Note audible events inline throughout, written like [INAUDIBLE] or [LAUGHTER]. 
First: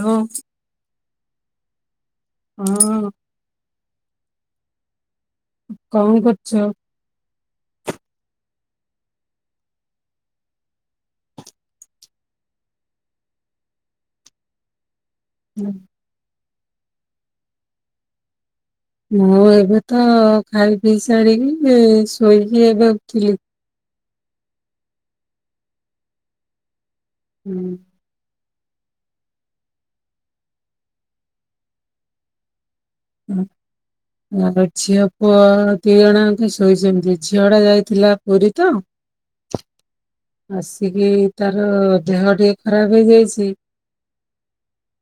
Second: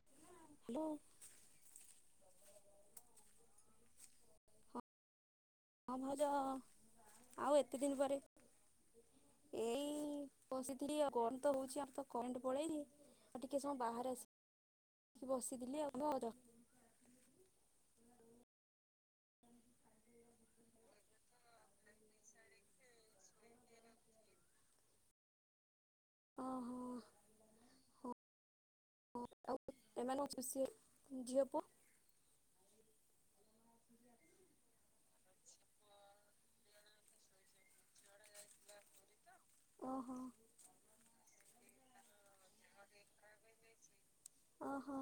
ଇଓଁ। Hello. ହଁ। ହଁ କଣ ଭାଉଜ କରୁଛ? ଆଉ ଏତେ ଦିନ ପରେ ଏଇ ବସିଥିଲି ଆଉ କଣ ତ ହୋଉଚି ଆମ ତ କରେଣ୍ଟେ ପଳେଇଲି। ଆଉ ଟିକିଏ ସମୟ ବାହାରେ ଆସି ବସିଥିଲି ଆଉ ଭାଉଜ। ମୁଁ ଏବେ ତ ଖାଇପିଇ ସାରିକି ଶୋଇକି ଏବେ ଉଠିଲି। ଓହୋ। ହୁଁ। ଓଆଉ ଏମାନେ ଅଫିସ୍ ଯିବେ ଝିଅ ପୁଅ? ଆଉ ଝିଅ ପୁଅ ଦି ଜଣ ଯାକ ଶୋଇଚନ୍ତି। ଝିଅ ଟା ଯାଇ ଥିଲା ପୁରୀ ତ ଓହୋ ଆସିକି ତାର ଦେହ ଟିକେ ଖରାପ୍ ହେଇଯାଇଚି। ଅହ।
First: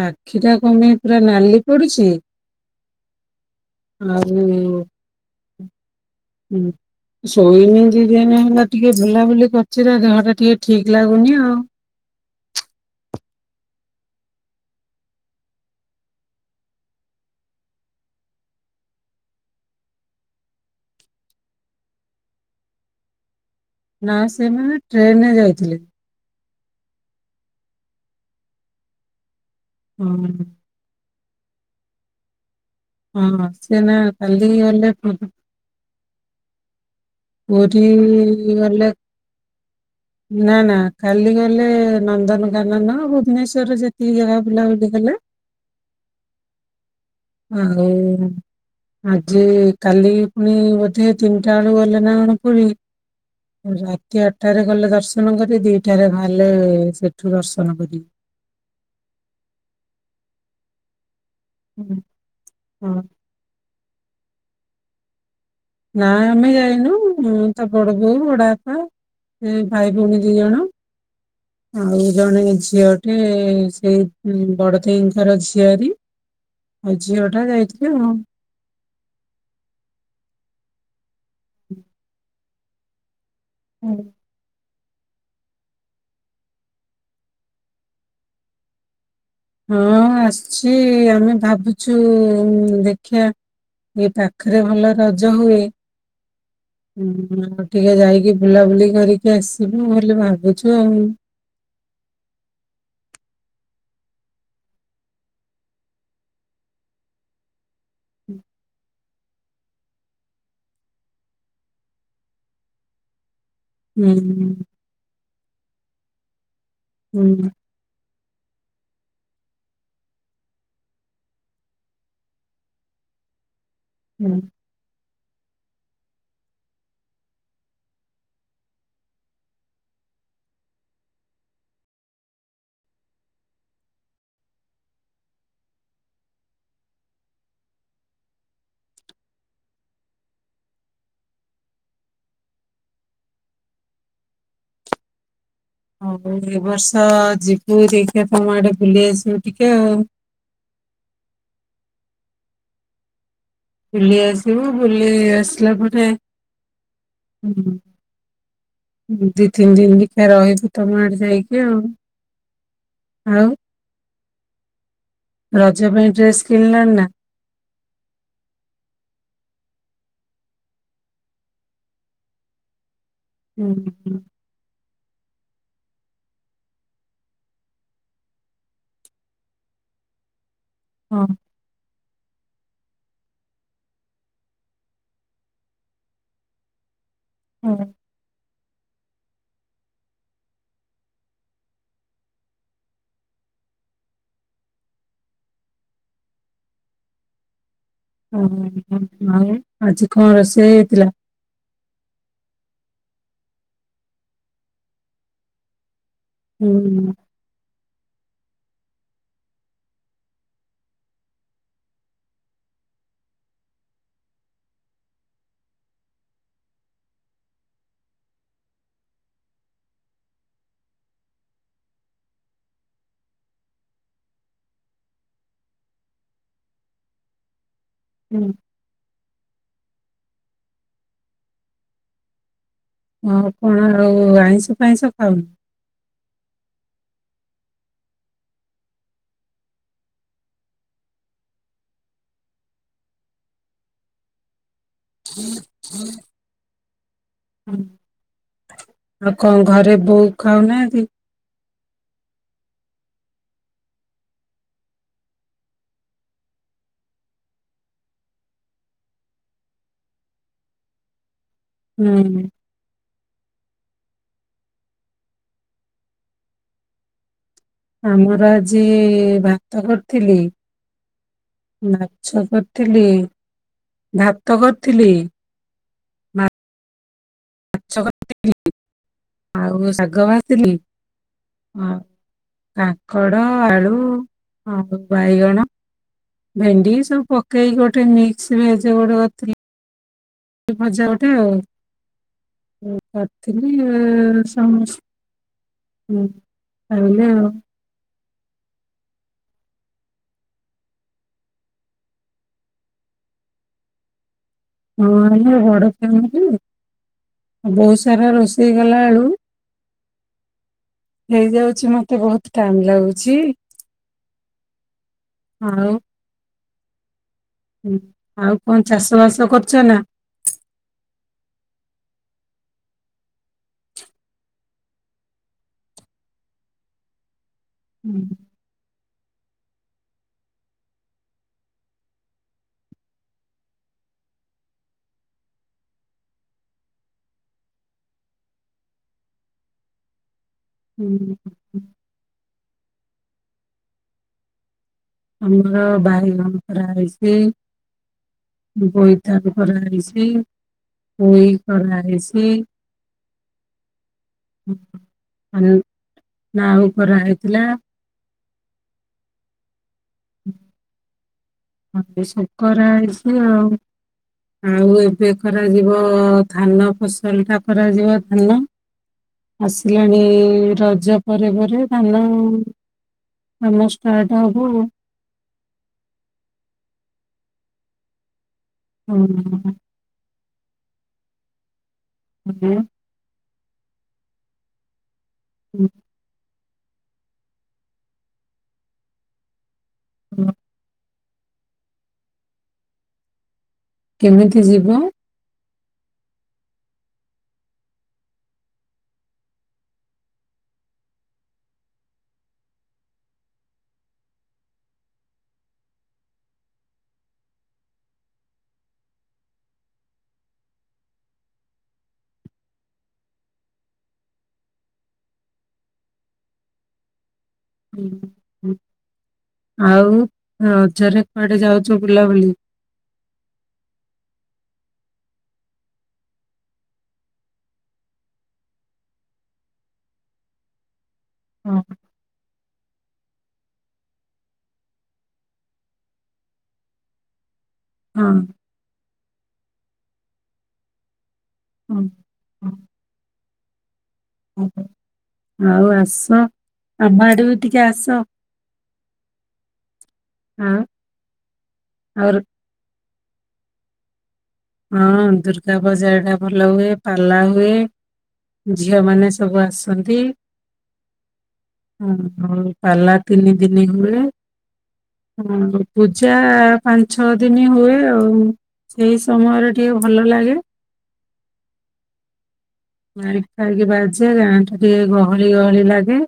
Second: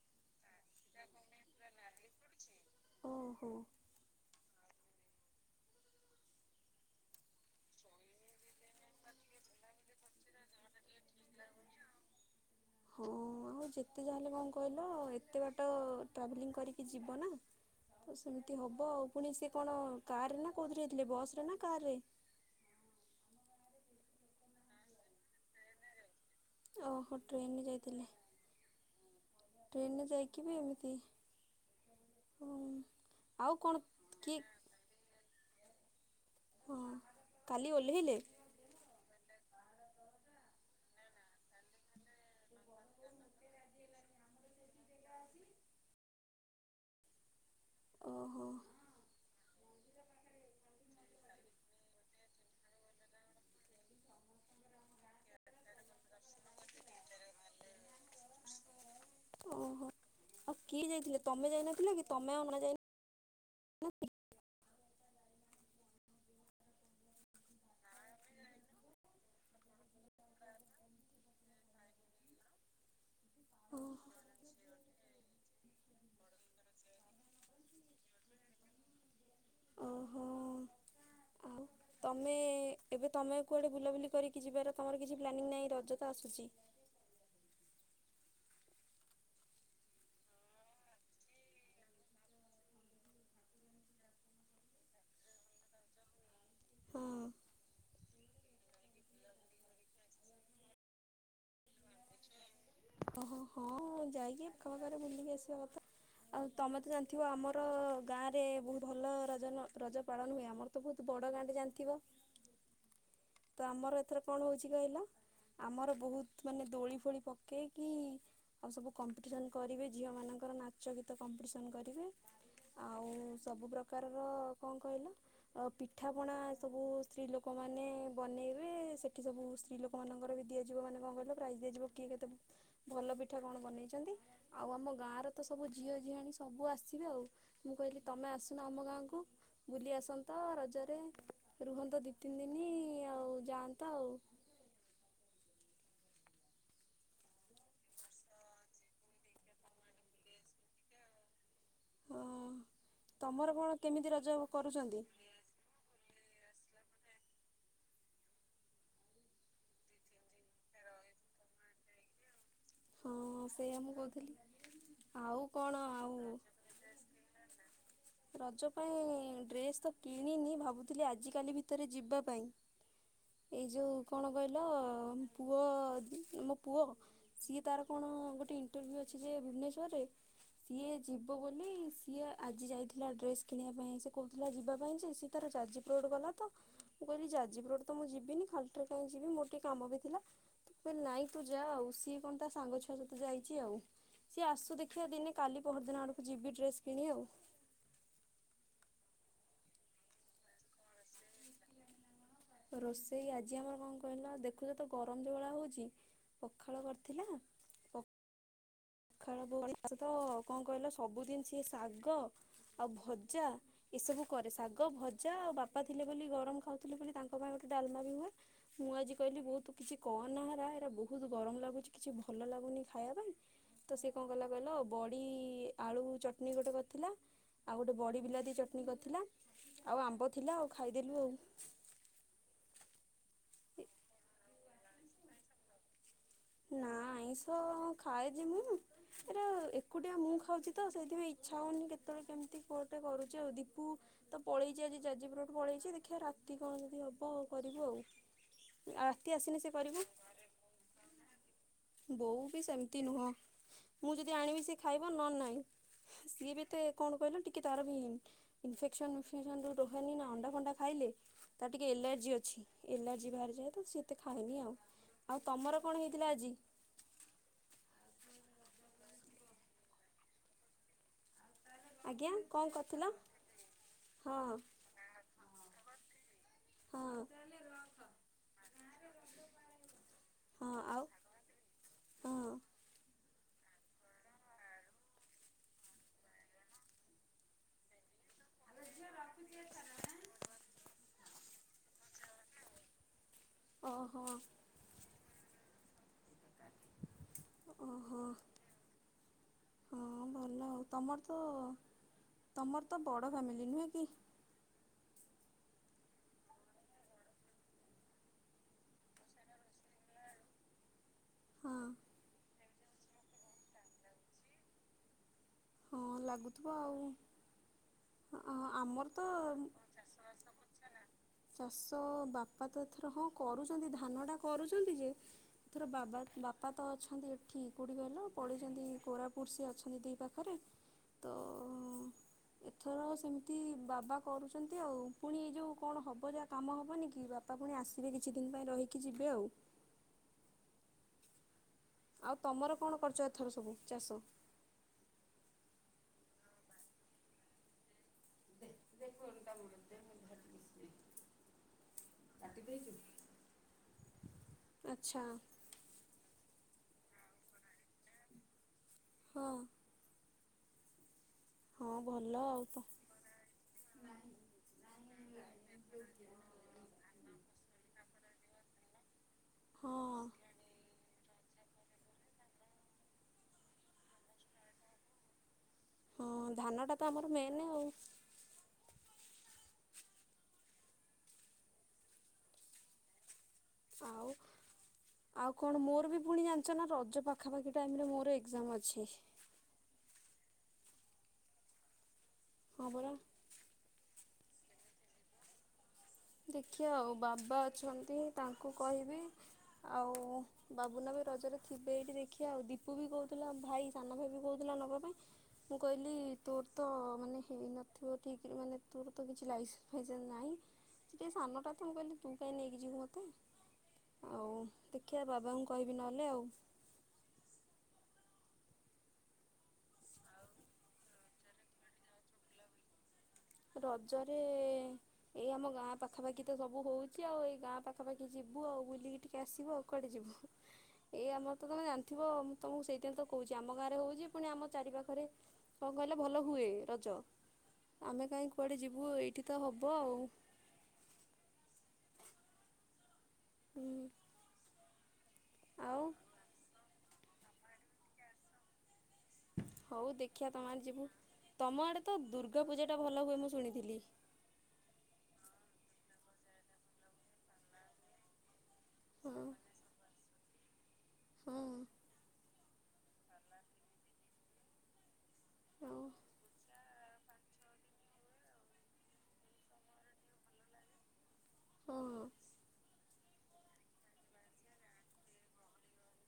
ଆଖି ଟା କଣପାଇଁ ପୁରା ନାଲି ପଡିଚି। ଓହୋ ଆଉ ସୋଇନି ଦି ଦିନି ହେଲା ଟିକିଏ ବୁଲାବୁଲି କରିଚି ନା ଦେହ ଟା ଟିକିଏ ଠିକ୍ ଲାଗୁନି ଆଉ। ହୋଉ। ଆଉ ଯେତେ ଯାହା ହେେଲେ କଣ କହିଲ ଏତେ ବାଟ ଟ୍ରାଭେଲିଂ କରିକି ଯିବ ନା। ତ ସେମିତି ହେବ ଆଉ ପୁଣି ସେ କଣ କାରେ ନା କେଉଁଥିରେଯାଇଥିଲେ ବସରେ ନା କାରରେ? ନା ସେମାନେ ଟ୍ରେନ ରେ ଯାଇଥିଲେ। ଓହୋ ଟ୍ରେନରେ ଯାଇଥିଲେ। ଟ୍ରେନରେ ହଁ। ଯାଇକି ବି ଏମିତି। ହୁଁ। ହଁ ସିଏନା କାଲିଗଲେପରା। ଓହୋ। ପୁରୀ ଗଲେ ନା ନା କାଲି ଗଲେ ନନ୍ଦନକାନନ ଭୁବନେଶ୍ଵରରେ ଯେତିକି ଜାଗାବୁଲା ବୁଲି କଲେ। ଆଉ ଓହୋ ଆଜି କାଲି ପୁଣି ବୋଧେ ତିନିଟା ବେଳୁ ଗଲେ। ନା କଣପୁରୀ ରାତି ଆଠଟାରେ ଗଲେ ଦର୍ଶନ କରିକି। ଟାରେ ବାହାରିଲେ ସେଠୁ ଦର୍ଶନ କରିକି। ଓହୋ ଆଉ କିଏ ଯାଇଥିଲେ? ତମେ ଯାଇନଥିଲ କି ତମେ ଆଉ ନ ଯାଇ ହଁ ନା ଆମେ ଯାଇନୁ ତା ବଡ ବୋଉ ବଡବାପା ଏଭାଇ ଭଉଣୀ ଦି ଜଣ ଆଉ ଜଣେ ଝିଅ ଟେ ଓହୋ ସେଇ ବଡଦେଇ ତାର ଝିଆରୀ ଆଉ ଝିଅ ଟା ଯାଇଥିଲେ ଆଉ। ଓହୋ। ଆଉ [INAUDIBLE] ତମେ ଏବେ ତମେ କୁଆଡେ ବୁଲାବୁଲି କରିକି ଯିବାର ତମର କିଛି ପ୍ଲାନିଂ ନାହିଁ? ରଜ ତ ଆସୁଚି। ହଁ ଆସୁଛି ଆମେ ଭାବୁଛୁ ଦେଖିଆ ଏଇପାଖରେ ଭଲ ରଜ ହୁଏ। ହଁ ହୁଁ ଆଉ ଟିକିଏ ଯାଇକି ବୁଲାବୁଲି କରିକି ଆସିବୁ ବୋଲି ଭାବୁଛୁ ଆଉ। ଓହ ହୋ ହଁ ଯାଇକି ଏକା ଥରେ ବୁଲିକି ଆସିବା କଥା। ଆଉ ତମେ ତ ଜାଣିଥିବ ଆମର ଗାଁରେ ବହୁତ୍ ଭଲ ରଜନ ରଜ ପାଳନ ହୁଏ ଆମର। ତ ବହୁତ୍ ବଡ଼ ଗାଁ ଟେ ଜାଣିଥିବ? [INAUDIBLE] ତ ଆମର ହୁଁ ଏଥର କଣ ହଉଚି କହିଲ ଆମର ବହୁତ ମାନେ ଦୋଳି ଫୋଳି ହୁଁ ପକେଇକି ଆଉ ସବୁ କମ୍ପିଟିସନ କରିବେ ଝିଅ ମାନଙ୍କର ନାଚ ଗୀତ କମ୍ପିଟିସନ କରିବେ। ଆଉ ସବୁ ପ୍ରକାରର ହୁଁ। କଂ କହିଲ? ଆଉ ପିଠାପଣା ସବୁ ସ୍ତ୍ରୀ ଲୋକମାନେ ବନେଇବେ ସେଠି ସବୁ ସ୍ତ୍ରୀ ଲୋକ ଲୋକମାନଙ୍କର ବି ଦିଆଯିବ ମାନ କଣ କହିଲ ପ୍ରିଇଜ ଦିଆଯିବ କିଏ କେତ ଭଲ ପଠା କଣ ବନେଇ ଚନ୍ତି ଆଉ ଆମ ଗାଁର ତ ସବୁ ଝିଅଝିହାଣୀ ସବୁ ଆସିବେ ଆଉ। ମୁଁ କହିଲି ତମେ ଆସୁନ ଆମ ଗାଁକୁ? ବୁଲି ଆସନ୍ତ ରଜରେ ରୁହନ୍ତ ଦୁଇ ତିନି ଦିନ ଆଉ ଯାଆନ୍ତ ଆଉ। ହଉ ଏ ବର୍ଷ ଯିବୁ ଦେଖିବା ତମ ଆଡେ ବୁଲି ଆସିବ ଟିକେ ଆଉ। ହଁ ତମର କଣ କେମିତି ବୁଲି ରଜ ଆସିବୁ କରୁଛନ୍ତି? ବୁଲି ଆସିଲା ପରେ ଦି ତିନି ଦିନ ଦେଖିବା ରହିବୁ ତମ ଆଡେ ଯାଇକି ଆଉ। ହଁ ଆଉ ସେଇୟା ମୁଁ କହୁଥିଲି। ଆଉ କଣ ରଜ ପାଇଁ ଆଉ ଡ୍ରେସ୍ କିଣିଲଣି ନା? ରଜ ପାଇଁ ଡ୍ରେସ୍ ତ କିଣିନି ଭାବୁଥିଲି ଆଜିକାଲି ଭିତରେ ଯିବା ପାଇଁ। [UNINTELLIGIBLE] ଏଇ ଯେଉଁ ହୁଁ, କଣ କହିଲ ପୁଅ ମୋ ପୁଅ ସିଏ ତାର କଣ ଗୋଟେ ଇଣ୍ଟରଭ୍ୟୁ ଅଛି ଯେ ଭୁବନେଶ୍ୱରରେ ସିଏ ହଁ ଯିବ ବୋ ଲି ସିଏ ଆଜି ଯାଇଥିଲା ଡ୍ରେସ କିଣିବା ପାଇଁ ସେ କହୁଥିଲା ଯିବା ପାଇଁ ଯେ ସିଏ ତାର ଯାଜପୁର ଆଡେ ଗଲା ତ ମୁଁ କହିଲି ଯା ହଁ। ଯପୁର ଯିବିନି ଫଲତୁ କାଇଁ ଯିବି। ଯିବିନି ଖାଲି ରେ କାହିଁ ଯିବି ମୋର ଟିକେ କାମ ବି ଥିଲା କହିଲି ନାଇଁ ତୁ ଯା ଆଉ ସିଏ କଣ ତା ସାଙ୍ଗ ଛୁଆ ସହିତ ଯାଇ ଚି ଆଉ। ସିଏ ଆସୁ ଦେଖିଆ ଦିନେ କାଲି ପହରଦିନ ଆଡକୁ ଯିବି ଡ୍ରେସ୍ କିଣି ଆଉ। ଓ ଆଉ ଆଜି କଂ ରୋଷେଇ ହେଇଥିଲା? ରୋଷେଇ ଆଜି ଆମର କଣ କହିଲ ଦେଖୁଚ ତ ଗରମ ଯୋଉ ଭଳିଆ ହେଉଚି ପଖାଳ ଘରେ ହୁଁ, ଥିଲା। - - ଖରା [UNINTELLIGIBLE] କଣ କହିଲ ସବୁଦିନ ସିଏ ଶାଗ ଆଉ ଭଜା ଏସବୁ କରେ ଶାଗ ଭଜା ଆଉ ବାପା ଥିଲେ ବୋଲି ଗରମ ଖାଉଥିଲେ ବୋଲି ତାଙ୍କ ପାଇଁ ଗୋଟେ ଡାଲମା ବି ହୁଏ। ମୁଁ ଆଜି କହିଲି ବୋଉ କିଛି କରନା ଏରା ବହୁତ ଗରମ ଲାଗୁଛି କିଛି ଭଲ ଲାଗୁନି ଖାଇବା ପାଇଁ। ତ ସିଏ କଣ କଲା କହିଲ ବଡି ଆଳୁ ଚଟଣି ଗୋଟେ କରିଥିଲା। ଆଉ ଗୋଟେ ବଡ଼ି ହୁଁ, ବିଲାତି ଚ ଟନି କରିଥିଲା। ଆଉ ଆମ୍ବ ଥିଲା ଆଉ ଖାଇଦେଲୁ ଆଉ। ହଁ କଣ ଆଉ ଆଇଁଷ ଫାଇଁଷ ଖାଉନୁ? ନା ଆଇଁଷ ଖାଏ ଯେ ମୁୁ ଏରା ଏକୁଟିଆ ମୁଁ ଖାଉଚି ତ ସେଇଥିପାଇଁ ଇଚ୍ଛା ହଉନି କେତେବେଳେ କେମିତି ଗୋଟେ କରୁଚି। ଆଉ ଦୀପୁ ତ ପଳେଇଚି ଆଜି ଯାଜିପୁର ପଳେଇଚି ଦେଖିଆ ରାତି କଣ ଯଦି ହବ ଆଉ। ହୁଁ, କରିବୁ ଆଉ। ରାତିରେ ଆସିଲେ ସେ କରିବ ଆଉ। ଖାଉନାହାନ୍ତିି? ବୋଉର ବି ସେମତି ନୁହଁ। ମୁଁ ଯଦି ଆଣିବି ସେ ଖାଇବ ନହେଲେ ନାଇଁ। ସିଏ ବି ଏତେ କଣ କହିଲ ଟିକେ ତାର ବି ଇନଫେକ୍ସନ ବିଫେକ୍ସନ ରହେନି ନା ଅଣ୍ଡା ଫଣ୍ଡା ଖାଇଲେ ତା ଟିକେ ଏଲାର୍ଜି ହୁଁ ଅଛି। ଏଲର୍ଜି ବାହାରିଯାଏ ତ ସିତେ ଖାଏନି ଆଉ ଆଉ। ତମର କଣ ହେଇଥିଲା ଆଜି? ଆମର ଆଜି ଭା ତ କରିଥିଲି - - ଆଜ୍ଞା ମାଛ କଣ କରିଥିଲି, କରିଥିଲ? ହଁ ଭାତ କରିଥିଲି। ମାଛ ହଁ, କରି- ହଁ ଆଉ ହଁ, କାଙ୍କଡ଼, ଆଳୁ ଆଉ ବାଇଗଣ। ଭେଣ୍ଡି ସବୁ ପକେଇକି ଗୋଟେ ମିକ୍ସଭେଜ ଗୋଟେ କରିଥିଲି। ଭଜା ଗୋଟେ ଆଉ। ହ ଓହୋ କରିଥିଲି ସମସ୍ତେ ହୁଁ ଖାଇିଲେ ଆଉ। ଓ ହୋ ହଁ ଭଲ ତମର ତ ତମର ତ ବଡ଼ ଫ୍ୟାମିଲି ନୁହେଁ କି? ହଁ ହେଲା ବଡ଼ ଫ୍ୟାମିଲି ଯେ। ବହୁତ ସାରା ରୋଷେଇ କଲାବେଳୁ ହଁ ହେଇଯାଉଛି ମତେ ବହୁତ ଟାଇମ୍ ଲାଗୁଛି। ହଁ ଲାଗୁଥିବ ଆଉ। ହୁଁ ଆଉ କଣ ଆମର ଚାଷବାସ ତ କରୁଛ ନା। ଚାଷ ବାପା ତ ଏଥର ହଁ କରୁଛନ୍ତି ଧାନଟା କରୁଛନ୍ତି ଯେ ଏଥର ବାବା ବାପା ତ ଅଛନ୍ତି କିଏ କୋଉଠି କହିଲ ପଳେଇଛନ୍ତି କୋରାପୁଟ ସେ ଅଛନ୍ତି ଦେଇ ପାଖରେ ତ ଏଥର ସେମିତି ବାବା କରୁଛନ୍ତି ଆଉ ପୁଣି ଏ ଯେଉଁ କଣ ହବ ଯାହା କାମ ହବନି କି ବାପା ବାପା ପୁଣି ଆସିବେ କିଛି ଦିନ ପାଇଁ ରହିକି ଯିବେ ଆଉ। ହୁଁଁ ହୁଁ। ଆଉ ତମର କଣ କରିଛ ଏଥର ସବୁ ଚାଷ। ଆମର ବାଇଗଣ ପରା ହେଇଛି। ବୋଇତାଳୁ କରାହେଇଛି ପୋଇ କରାହେଇଛି। ଆଚ୍ଛା [UNINTELLIGIBLE] ନାଉ କରାହେଇଥିଲା। [UNINTELLIGIBLE] ହଁ। [INAUDIBLE] ହଁ ମୋତେ ଭଲ ଆଉ ତ ଶଙ୍କରା ଆଇଛି ଆଉ। ଆଉ ଏବେ କରାଯିବ ଧାନ ଫସଲ ଟା। କରାଯିବ ଧାନ ଆସିଲାଣି ହଁ ରଜ ପରେ ପରେ ଧାନ କାମ ଷ୍ଟାର୍ଟ ହବ ଆଉ। ହଁ ଧାନଟା ତ ଆମର ମେନ୍ ଆଉ। ହୁଁ। [INAUDIBLE] [UNINTELLIGIBLE] ଆଉ ଆଉ କଣ ମୋର ବି ପୁଣି [UNINTELLIGIBLE] ଚ ନା ରଜ ପାଖାପାଖି ଟାଇମରେ ମୋର ଏକ୍ଜାମ ଅଛି। ହୁଁ। ହଁ ପରା। କେମିତି ଯିବ? ଦେଖିବା ଆଉ ବାବା ଅଛନ୍ତି ତାଙ୍କୁ କହିବି ଆଉ। ବାବୁନା ବି ରଜରେ ଥିବେ ଏଇଠି ଦେଖିଆ ଆଉ ଦୀପୁ ବି କହୁଥିଲା ଭାଇ ସାନ ଭାଇ ବି କହୁଥିଲା ନବାପାଇଁ। ମୁଁ କହିଲି ତୋର ତ ମାନେ ହେଇନଥିବ ଠିକ୍ ରେ ମାନେ ତୋର ତ କିଛି ଲାଇ [UNINTELLIGIBLE] ଫେଜାର ନାହିଁ। ସେ ସାନଟା ତ ମୁଁ କହିଲି ତୁ କାଇଁ ନେଇକି ଯିବୁ ମୋତେ। ଆଉ ଟିକେ ବାବାଙ୍କୁ କହିବି ନହେଲେ ଆଉ। [UNINTELLIGIBLE] ଆଉ ରଜରେ କୁଆଡେ ଯାଉଛ ବୁଲାବୁଲି। ରଜରେ ଏଇ ଆମଗାଁ ପାଖାପାଖି ତ ସବୁ ହଉଛି ଆଉ ଏଇଗାଁ ପାଖାପାଖି ଯିବୁ ଆଉ ବୁଲିକି ଟିକେ ଆସିବୁ ଆଉ। କୁଆଡେ ଯିବୁ ଏଇ ଆମର ହଁ। ତମେ ଜାଣି ଥିବ ତମକୁ ସେଇଟା ତ କହୁଛି ଆମ ଗାଁରେ ହଉଛି ପୁଣି ଆମ ଚାରିପାଖରେ କଣ କହିଲେ ଭଲ ହୁଏ ରଜ ଆମେ ହଁ କାହିଁ କୁଆଡେ ଯିବୁ ଏଇଠି ତ ହବ ଆଉ। [INAUDIBLE] ହୁଁ [INAUDIBLE] [UNINTELLIGIBLE] ଆଉ ଆସ, ଆମ ଆଡେ ବି ଟିକେ ଆସ ହଉ ଦେଖିବା ତମ ଆଉ ଆଡେ ଯିବୁ ତମ ଆଡେ ତ ଆଉ ର- ଦୁର୍ଗାପୂଜାଟା ଭଲ ହୁଏ ମୁଁ ଶୁଣିଥିଲି ହଁ ଦୁର୍ଗାପୂଜାଟା ଭଲ ହୁଏ ପାଲା ହୁଏ। ଝିଅମାନେ ହଁ ସବୁ ଆସନ୍ତି। ହଁ ଓହୋ ପାଲା ତିନି ଦିନି ହୁଏ। ହଁ ଆଉ ପୂଜା ଆଁ ପାଞ୍ଚ ଛଅ ଦିନ ହୁଏ ଆଉ ସେଇ ସମୟରେ ଟିକେ ଭଲ ଲାଗେ। ହଁ-ଅ ମାଇକ ଫାଇକ ବାଜେ ଗାଁ ଟା ଟିକେ ଗହଳି ଗହଳି ଲାଗେ।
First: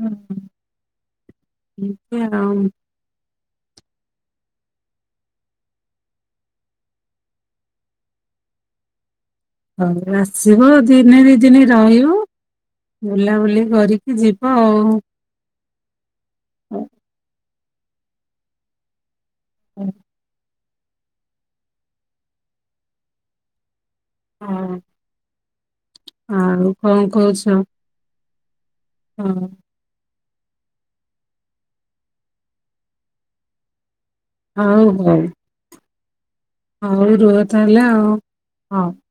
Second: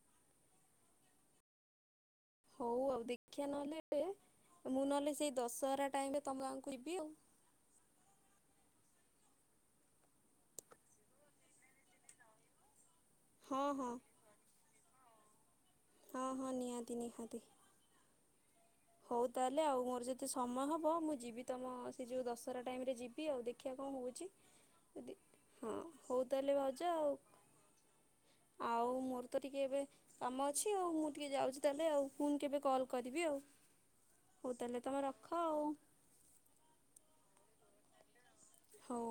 ହୁଁ ହୁଁ ହୁଁ ହଉ ଆଉ ଦେଖିିବା ନହେଲେ ଏ ମୁଁ ନହେଲେ ସେଇ ଦଶହରା ଟାଇମ ରେ ତମ ଗାଁକୁ ଯିବି ଆଉ ହଉ ଆସିବ ଦିନେ ଦି ଦିନ ରହିବ ବୁଲାବୁଲି ହଁ ହଁ କରିକି ଯିବ ହଉ ହଁ ହଁ ନିଆତି ନିହାତି। ହଉ ତାହେଲେ ଆଉ ହଁ ମୋର ଯଦି ମତେ ସମୟ ହବ ମୁଁ ଯିବି ତମ ସେ ଯୋଉ ଦଶହରା ଟାଇମ୍ ରେ ଯିବି ଆଉ ଦେଖିବା କଣ ହଉଚି। ଯଦି ହଁ ହଉ ତାହେଲେ ଭାଉଜ କଣ ଆଉ କହୁଛ? ଆଉ ମୋର ତ ହଁ ଟିକେ ଏବେ କାମ ଅଛି ଆଉ ମୁଁ ଟିକେ ଯାଉଚି ତାହେଲେ ଆଉ ପୁଣି କେବେ କଲ୍ କରିବି ଆଉ ହଉ ତାହେଲେ ତମେ ରଖ ଆଉ ହଉ ରୁହ ତାହେଲା ଆଉ ହଉ